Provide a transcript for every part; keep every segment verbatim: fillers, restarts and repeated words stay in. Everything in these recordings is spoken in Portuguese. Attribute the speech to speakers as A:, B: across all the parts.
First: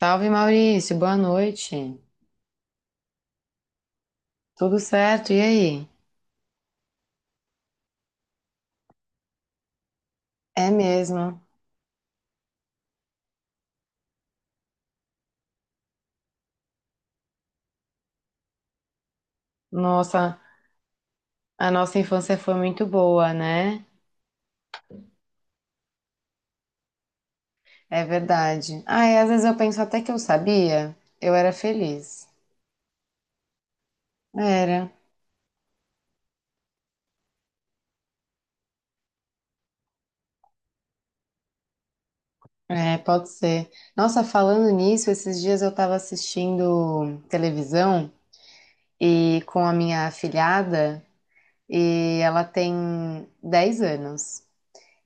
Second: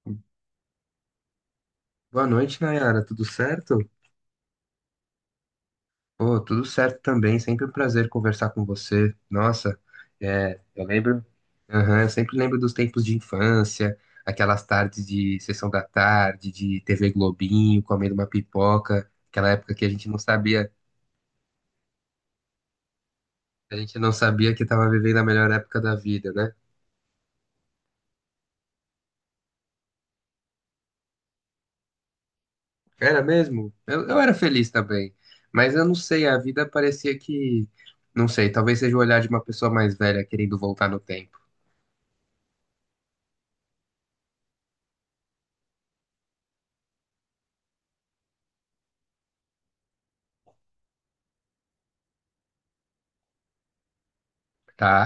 A: Salve Maurício, boa noite.
B: Boa noite, Nayara. Tudo certo?
A: Tudo certo? E aí?
B: Pô, tudo certo também. Sempre um prazer conversar com você. Nossa, é,
A: É
B: eu lembro.
A: mesmo.
B: Aham, eu sempre lembro dos tempos de infância, aquelas tardes de sessão da tarde, de T V Globinho, comendo uma pipoca, aquela época que a gente não
A: Nossa,
B: sabia,
A: a nossa infância foi muito boa,
B: a
A: né?
B: gente não sabia que estava vivendo a melhor época da vida, né?
A: É verdade. Ah, e às vezes eu penso até que eu sabia, eu era feliz.
B: Era mesmo? Eu, eu era feliz
A: Era.
B: também, mas eu não sei, a vida parecia que, não sei, talvez seja o olhar de uma pessoa mais velha querendo voltar no tempo.
A: É, pode ser. Nossa, falando nisso, esses dias eu tava assistindo televisão e com a minha afilhada e ela tem dez anos.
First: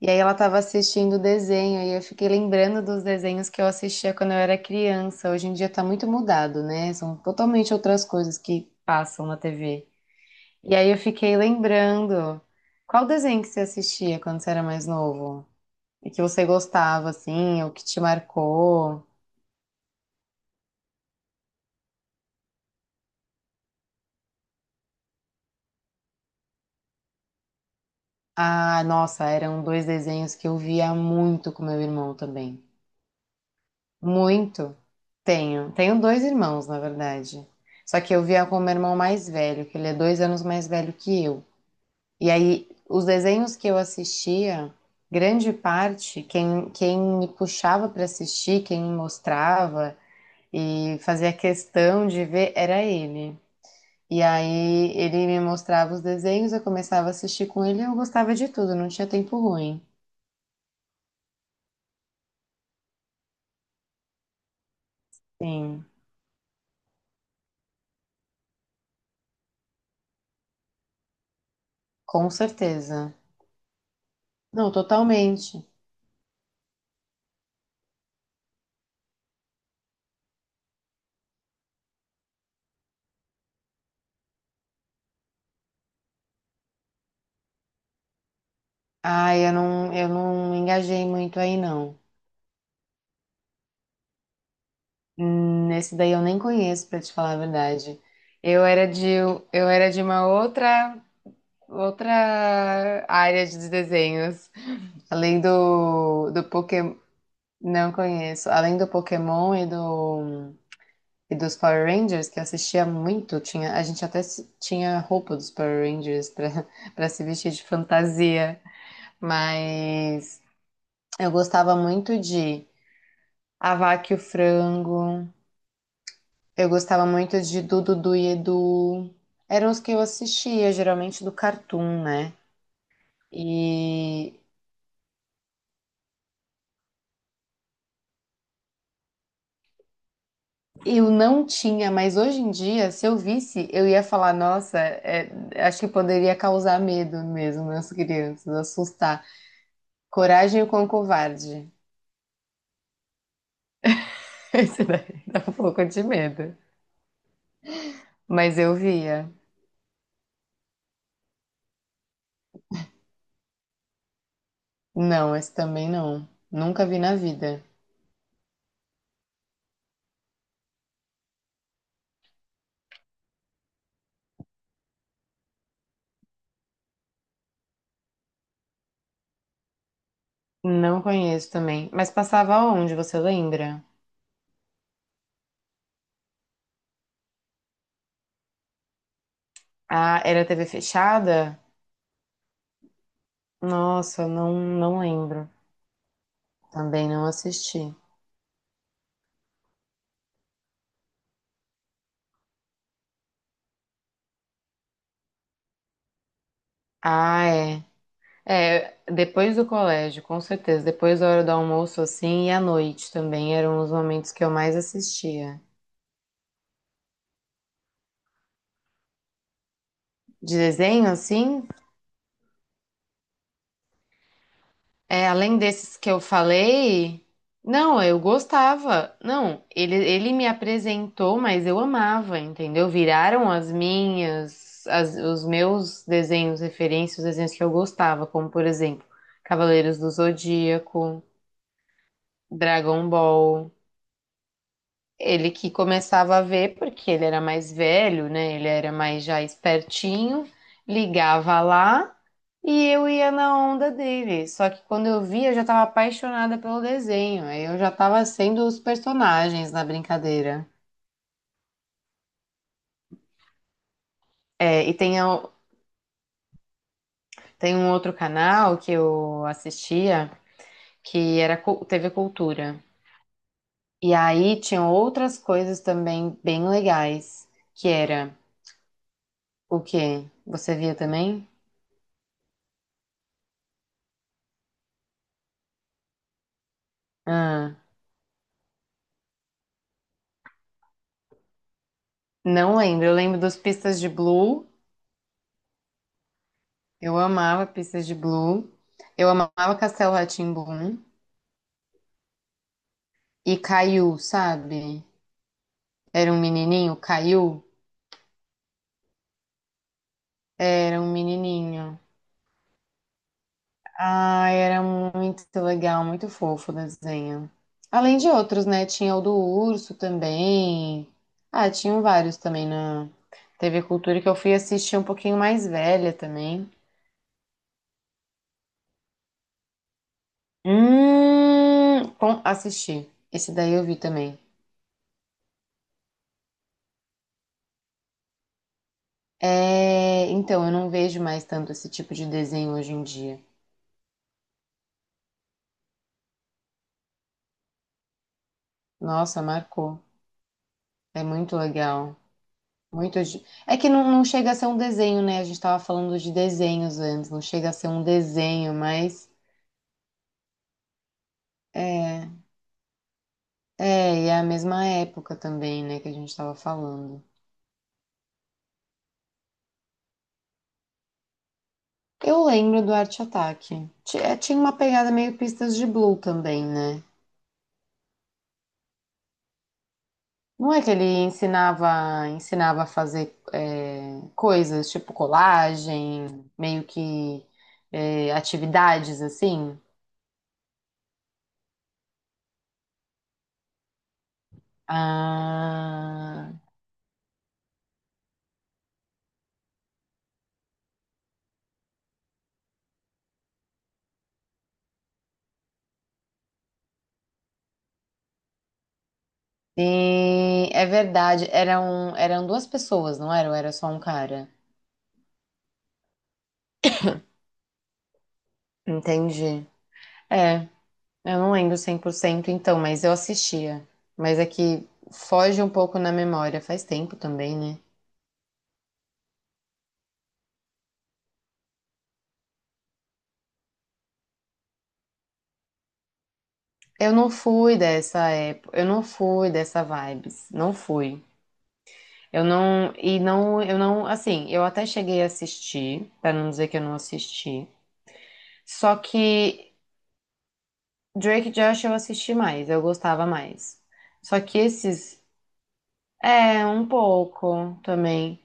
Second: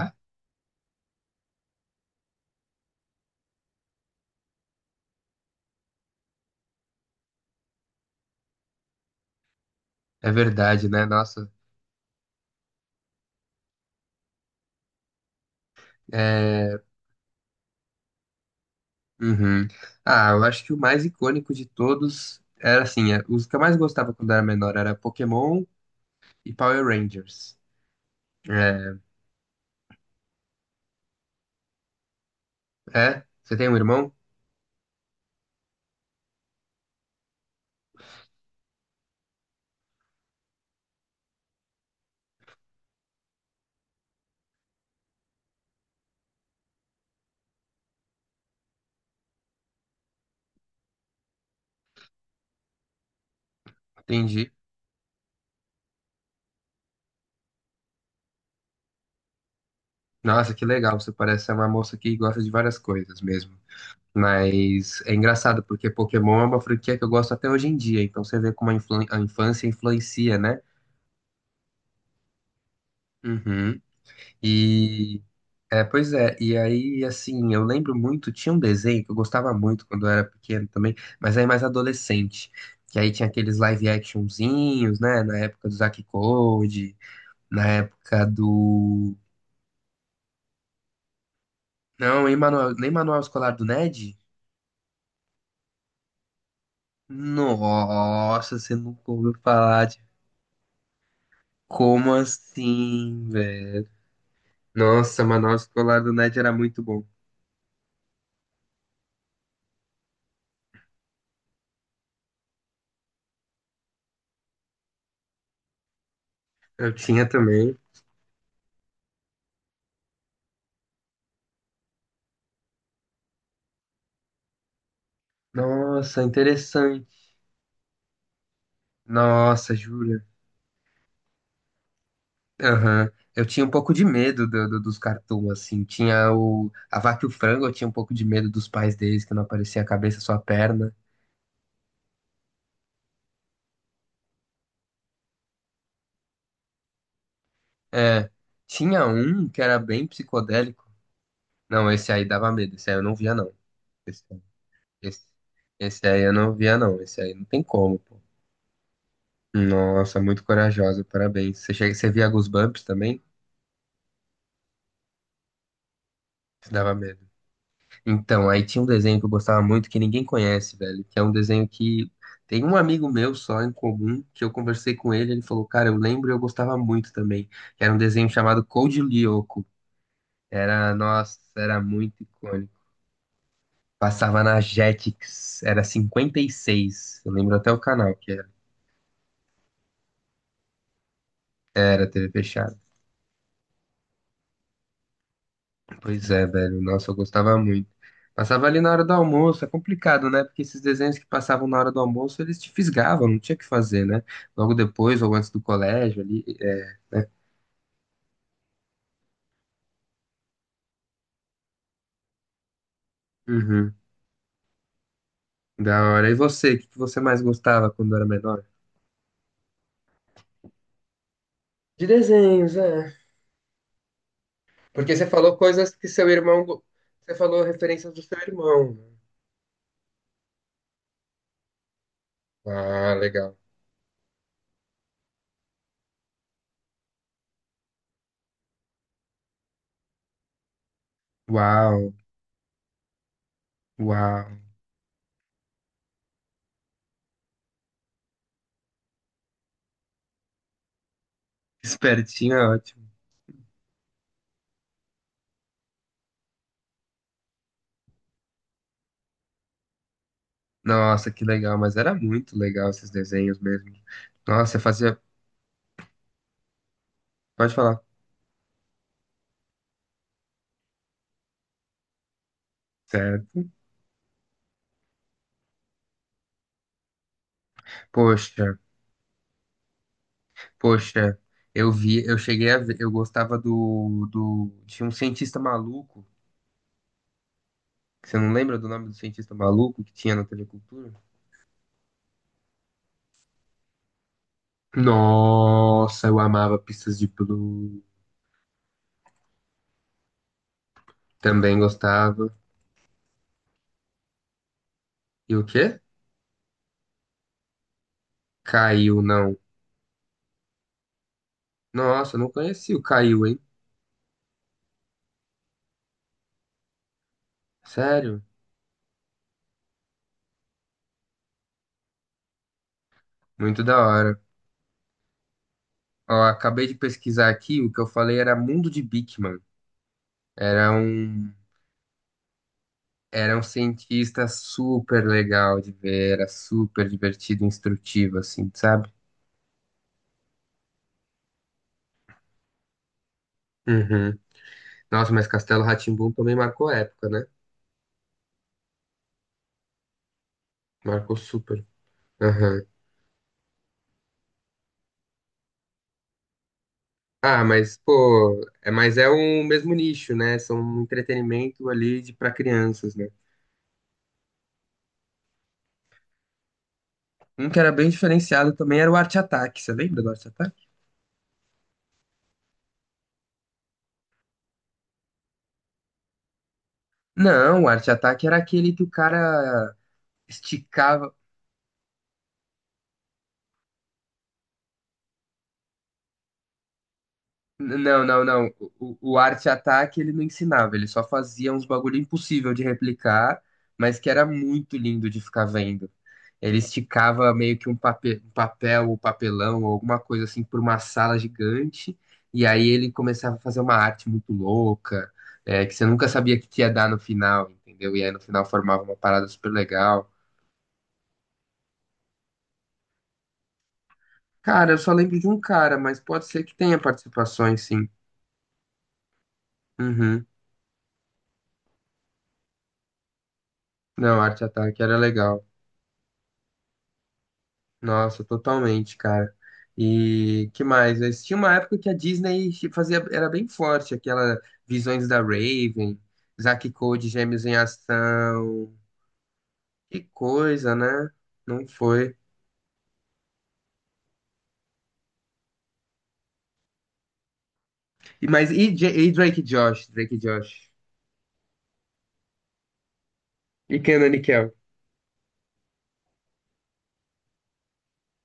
A: E aí ela estava assistindo o desenho e eu fiquei lembrando dos desenhos que eu assistia quando eu era criança. Hoje em dia tá muito mudado, né? São totalmente outras coisas que passam na T V.
B: É
A: E
B: verdade,
A: aí eu
B: né?
A: fiquei
B: Nossa.
A: lembrando. Qual desenho que você assistia quando você era mais novo? E que você
B: É...
A: gostava, assim, ou que te marcou?
B: uhum. Ah, eu acho que o mais icônico de todos era assim, é, os que eu mais gostava quando era menor era Pokémon e Power Rangers.
A: Ah,
B: É,
A: nossa, eram dois desenhos que eu via muito com meu irmão também.
B: é? Você tem um irmão?
A: Muito. Tenho. Tenho dois irmãos, na verdade. Só que eu via com o meu irmão mais velho, que ele é dois anos mais velho que eu. E aí, os desenhos que eu assistia, grande parte, quem, quem me puxava para assistir, quem me mostrava e fazia questão de ver era ele. E
B: Entendi.
A: aí, ele me mostrava os desenhos, eu começava a assistir com ele e eu gostava de tudo, não tinha tempo ruim.
B: Nossa, que legal. Você parece ser uma moça que gosta de várias coisas mesmo. Mas é engraçado,
A: Sim,
B: porque Pokémon é uma franquia que eu gosto até hoje em dia. Então você vê como a, influ- a infância influencia, né?
A: com certeza.
B: Uhum.
A: Não,
B: E
A: totalmente.
B: é, pois é, e aí assim, eu lembro muito, tinha um desenho que eu gostava muito quando eu era pequeno também, mas aí mais adolescente, que aí tinha aqueles live actionzinhos, né, na época do Zack Code, na época do.
A: Ah, eu não, eu não engajei muito aí, não.
B: Não, em manual, nem manual escolar do Ned?
A: Hum, esse daí eu nem conheço, pra te falar a verdade.
B: Nossa,
A: Eu
B: você
A: era de,
B: nunca ouviu
A: eu
B: falar
A: era
B: de.
A: de uma outra,
B: Como
A: outra
B: assim,
A: área de
B: velho?
A: desenhos.
B: Nossa,
A: Além
B: manual escolar do
A: do,
B: Ned
A: do
B: era muito
A: Pokémon,
B: bom.
A: não conheço. Além do Pokémon e do, e dos Power Rangers, que eu assistia muito, tinha, a gente até se- tinha roupa dos Power Rangers para
B: Eu
A: para se
B: tinha
A: vestir de
B: também.
A: fantasia. Mas eu gostava muito de A Vaca e o Frango.
B: Nossa,
A: Eu gostava
B: interessante.
A: muito de Dudu Du e Edu. Eram
B: Nossa,
A: os que eu
B: juro.
A: assistia, geralmente do Cartoon, né?
B: Aham. Eu tinha um pouco de
A: E
B: medo do- do- dos cartoons, assim. Tinha o... A Vaca e o Frango, eu tinha um pouco de medo dos pais deles, que não aparecia a cabeça, só a perna.
A: eu não tinha, mas hoje em dia, se eu visse, eu ia falar, nossa, é, acho que poderia causar medo mesmo nas
B: É.
A: crianças,
B: Tinha
A: assustar.
B: um que era bem
A: Coragem com
B: psicodélico.
A: o covarde.
B: Não, esse aí dava medo. Esse aí eu não via, não. Esse,
A: Esse daí
B: esse,
A: dá um pouco de
B: esse aí eu não
A: medo.
B: via, não. Esse aí não tem como, pô.
A: Mas eu via.
B: Nossa, muito corajosa, parabéns. Você, chega, você via Goosebumps também?
A: Não, esse também não.
B: Isso
A: Nunca
B: dava
A: vi na
B: medo.
A: vida.
B: Então, aí tinha um desenho que eu gostava muito que ninguém conhece, velho, que é um desenho que tem um amigo meu só em comum, que eu conversei com ele, ele falou, cara, eu lembro e eu gostava muito também. Que era um desenho chamado Code Lyoko. Era,
A: Não
B: nossa,
A: conheço
B: era
A: também. Mas
B: muito
A: passava
B: icônico.
A: onde, você lembra?
B: Passava na Jetix, era cinquenta e seis, eu lembro até o canal que era,
A: Ah, era T V fechada?
B: era T V fechada.
A: Nossa, não, não lembro.
B: Pois é, velho.
A: Também
B: Nossa, eu
A: não
B: gostava muito.
A: assisti.
B: Passava ali na hora do almoço, é complicado, né? Porque esses desenhos que passavam na hora do almoço, eles te fisgavam, não tinha o que fazer, né? Logo depois ou antes do colégio ali. É.
A: Ah, é. É, depois do colégio, com certeza. Depois da hora do almoço, assim, e à noite também eram os
B: Uhum.
A: momentos que eu mais assistia.
B: Da hora. E você, o que que você mais gostava quando era menor?
A: De desenho, assim,
B: De desenhos, é. Porque você
A: é,
B: falou
A: além
B: coisas
A: desses
B: que
A: que eu
B: seu irmão. go-
A: falei,
B: Você falou
A: não,
B: referências
A: eu
B: do seu irmão.
A: gostava. Não, ele, ele me apresentou, mas eu amava, entendeu?
B: Ah,
A: Viraram
B: legal.
A: as minhas, as- os meus desenhos, referências, os desenhos que eu gostava, como, por exemplo, Cavaleiros do Zodíaco.
B: Uau,
A: Dragon Ball.
B: uau.
A: Ele que começava a ver, porque ele era mais velho, né? Ele era mais já espertinho, ligava lá
B: Espertinho é
A: e
B: ótimo.
A: eu ia na onda dele. Só que quando eu via, eu já estava apaixonada pelo desenho. Aí eu já estava sendo os personagens na brincadeira.
B: Nossa, que legal, mas era muito legal esses desenhos mesmo. Nossa,
A: É, e
B: fazia.
A: tem, a-
B: Pode
A: tem um
B: falar.
A: outro canal que eu assistia que era cu- T V Cultura.
B: Certo.
A: E aí tinham outras coisas também bem legais, que era
B: Poxa,
A: o quê? Você via
B: poxa,
A: também?
B: eu vi, eu cheguei a ver, eu gostava do, do, tinha um cientista maluco,
A: Ah,
B: que você não lembra do nome do cientista maluco que tinha na T V Cultura?
A: não lembro. Eu lembro dos Pistas de Blue.
B: Nossa, eu amava
A: Eu
B: Pistas de
A: amava
B: Blue,
A: Pistas de Blue. Eu amava Castelo rá tim
B: também gostava.
A: e Caiu, sabe?
B: E o quê?
A: Era um menininho, Caiu.
B: Caiu, não.
A: Era um menininho.
B: Nossa, eu não conheci o Caiu, hein?
A: Ah, era muito legal, muito fofo o desenho. Além de
B: Sério?
A: outros, né? Tinha o do urso também. Ah, tinham vários também na
B: Muito
A: T V
B: da
A: Cultura que eu
B: hora.
A: fui assistir um pouquinho mais velha
B: Ó,
A: também.
B: acabei de pesquisar aqui, o que eu falei era Mundo de Beakman. Era um.
A: Hum, bom, assisti. Esse
B: Era um
A: daí eu vi também.
B: cientista super legal de ver, era super divertido, instrutivo, assim, sabe?
A: É, então, eu não vejo mais tanto esse tipo de desenho hoje em dia.
B: Uhum. Nossa, mas Castelo rá tim também marcou época, né?
A: Nossa, marcou. É
B: Marcou
A: muito
B: super.
A: legal.
B: Aham.
A: Muito. de- É que não, não chega a ser um desenho, né? A gente tava falando de desenhos antes, não
B: Ah,
A: chega a ser
B: mas,
A: um
B: pô,
A: desenho,
B: é, mas é
A: mas
B: um mesmo nicho, né? São um entretenimento ali
A: é,
B: de para crianças, né?
A: é, e é a mesma época também, né, que a gente tava falando.
B: Um que era bem diferenciado também era o Arte Ataque. Você lembra do Arte Ataque?
A: Eu lembro do Arte Ataque. Ti- é, tinha uma pegada meio Pistas de Blue também, né?
B: Não, o Arte Ataque era aquele que o cara
A: Não é que ele
B: esticava.
A: ensinava, ensinava a fazer é, coisas tipo colagem, meio que
B: Não,
A: é,
B: não, não. O,
A: atividades
B: o Arte
A: assim?
B: Ataque ele não ensinava, ele só fazia uns bagulho impossível de replicar, mas que era muito lindo de ficar vendo.
A: Ah,
B: Ele esticava meio que um pape- um papel, ou papelão, ou alguma coisa assim, por uma sala gigante, e aí ele começava a fazer uma arte muito louca, é, que você nunca sabia o que que ia dar no final, entendeu? E aí no final formava uma parada super legal.
A: sim, é verdade. Eram, eram duas pessoas, não era? Ou era só um cara?
B: Cara, eu só lembro de um cara, mas pode ser que tenha participações, sim.
A: Entendi.
B: Uhum.
A: É, eu não lembro cem por cento então, mas eu assistia. Mas
B: Não,
A: é
B: Arte
A: que
B: Ataque era
A: foge
B: legal.
A: um pouco na memória, faz tempo também, né?
B: Nossa, totalmente, cara. E que mais? Mas tinha uma época que a Disney fazia, era bem forte, aquela Visões da Raven, Zack e
A: Eu
B: Cody,
A: não
B: Gêmeos em
A: fui dessa época, eu
B: Ação.
A: não fui dessa
B: Que
A: vibes, não
B: coisa,
A: fui.
B: né? Não foi.
A: Eu não, e não, eu não, assim, eu até cheguei a assistir, pra não dizer que eu não assisti.
B: E, mas e,
A: Só
B: Ja- e Drake e
A: que
B: Josh? Drake e Josh.
A: Drake e Josh eu assisti mais, eu gostava mais.
B: E Kenan
A: Só
B: e
A: que
B: Kel.
A: esses, é, um pouco também.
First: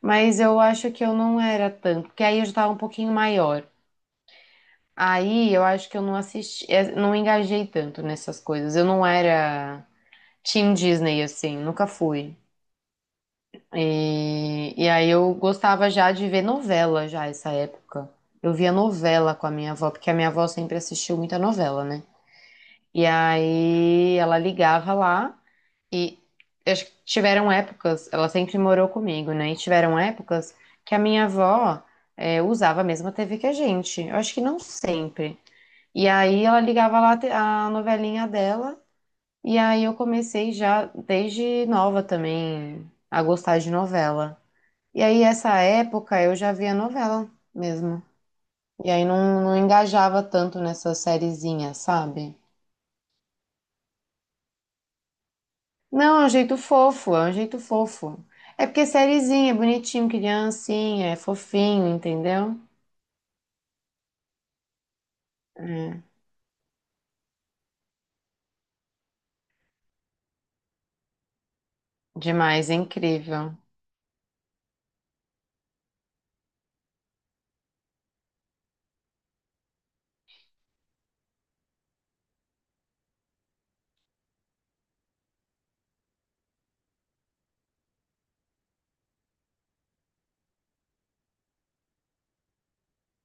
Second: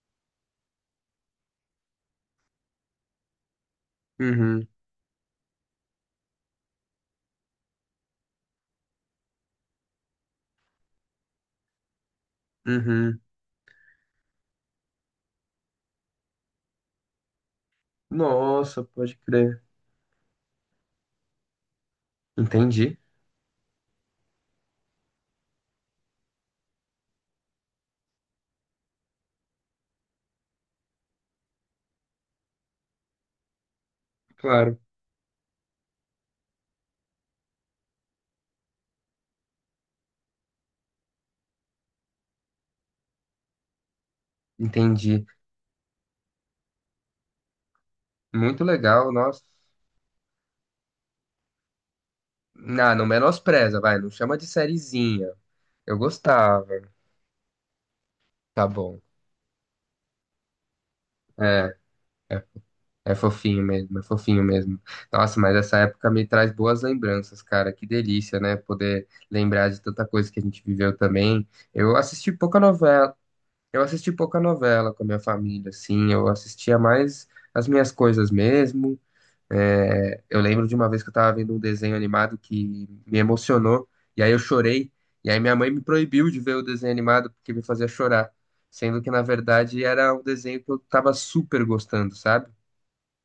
A: Mas eu acho que eu não era tanto, porque aí eu já tava um pouquinho maior.
B: Uhum,
A: Aí eu acho que eu não assisti, é, não engajei tanto nessas coisas. Eu não era Team Disney, assim, nunca fui.
B: uhum.
A: E, e aí eu gostava já de ver novela já essa época. Eu via
B: Nossa, pode
A: novela com a
B: crer.
A: minha avó, porque a minha avó sempre assistiu muita novela, né?
B: Entendi.
A: E aí ela ligava lá e acho que tiveram épocas, ela sempre morou comigo, né? E tiveram épocas que a minha avó é, usava a mesma T V que a gente. Eu acho que não
B: Claro,
A: sempre. E aí ela ligava lá a te- a novelinha dela, e aí eu comecei já desde nova também a gostar de novela. E aí,
B: entendi.
A: essa época, eu já via novela mesmo.
B: Muito
A: E aí
B: legal, nossa.
A: não, não engajava tanto nessa sériezinha, sabe?
B: Não, não menospreza, vai. Não chama de sériezinha. Eu
A: Não, é um jeito
B: gostava.
A: fofo, é um jeito fofo.
B: Tá
A: É porque
B: bom.
A: sériezinha, é bonitinho, criancinha, é
B: É
A: fofinho,
B: é
A: entendeu?
B: é fofinho mesmo, é fofinho mesmo. Nossa, mas essa
A: É,
B: época me traz boas lembranças, cara. Que delícia, né? Poder lembrar de tanta coisa que a gente viveu também. Eu assisti pouca
A: demais, é
B: novela,
A: incrível.
B: eu assisti pouca novela com a minha família, assim. Eu assistia mais as minhas coisas mesmo. É, eu lembro de uma vez que eu tava vendo um desenho animado que me emocionou, e aí eu chorei, e aí minha mãe me proibiu de ver o desenho animado porque me fazia chorar. Sendo que, na verdade, era um desenho que eu tava super gostando, sabe?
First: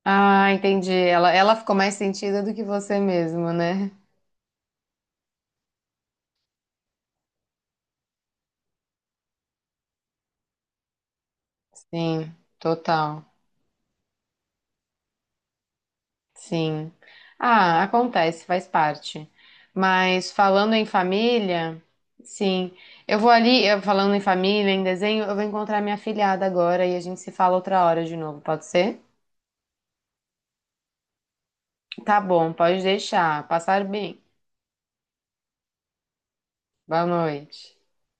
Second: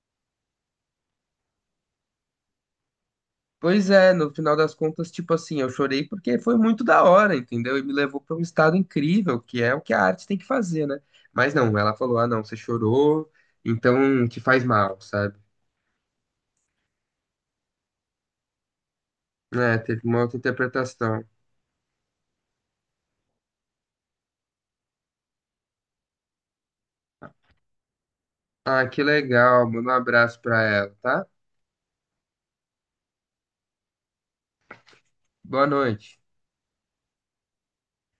A: Ah, entendi. Ela, ela ficou mais sentida do que você mesmo,
B: Pois
A: né?
B: é, no final das contas, tipo assim, eu chorei porque foi muito da hora, entendeu? E me levou para um estado incrível, que é o que a arte tem que fazer, né? Mas não, ela falou: ah,
A: Sim,
B: não, você
A: total.
B: chorou, então te faz mal, sabe?
A: Sim. Ah, acontece, faz parte.
B: É, teve uma
A: Mas
B: outra
A: falando em
B: interpretação.
A: família, sim. Eu vou ali, eu- falando em família, em desenho, eu vou encontrar minha filhada agora e a gente se fala outra hora de novo, pode
B: Ah,
A: ser?
B: que legal, manda um abraço pra ela, tá?
A: Tá bom, pode deixar. Passar bem.
B: Boa noite.
A: Boa noite.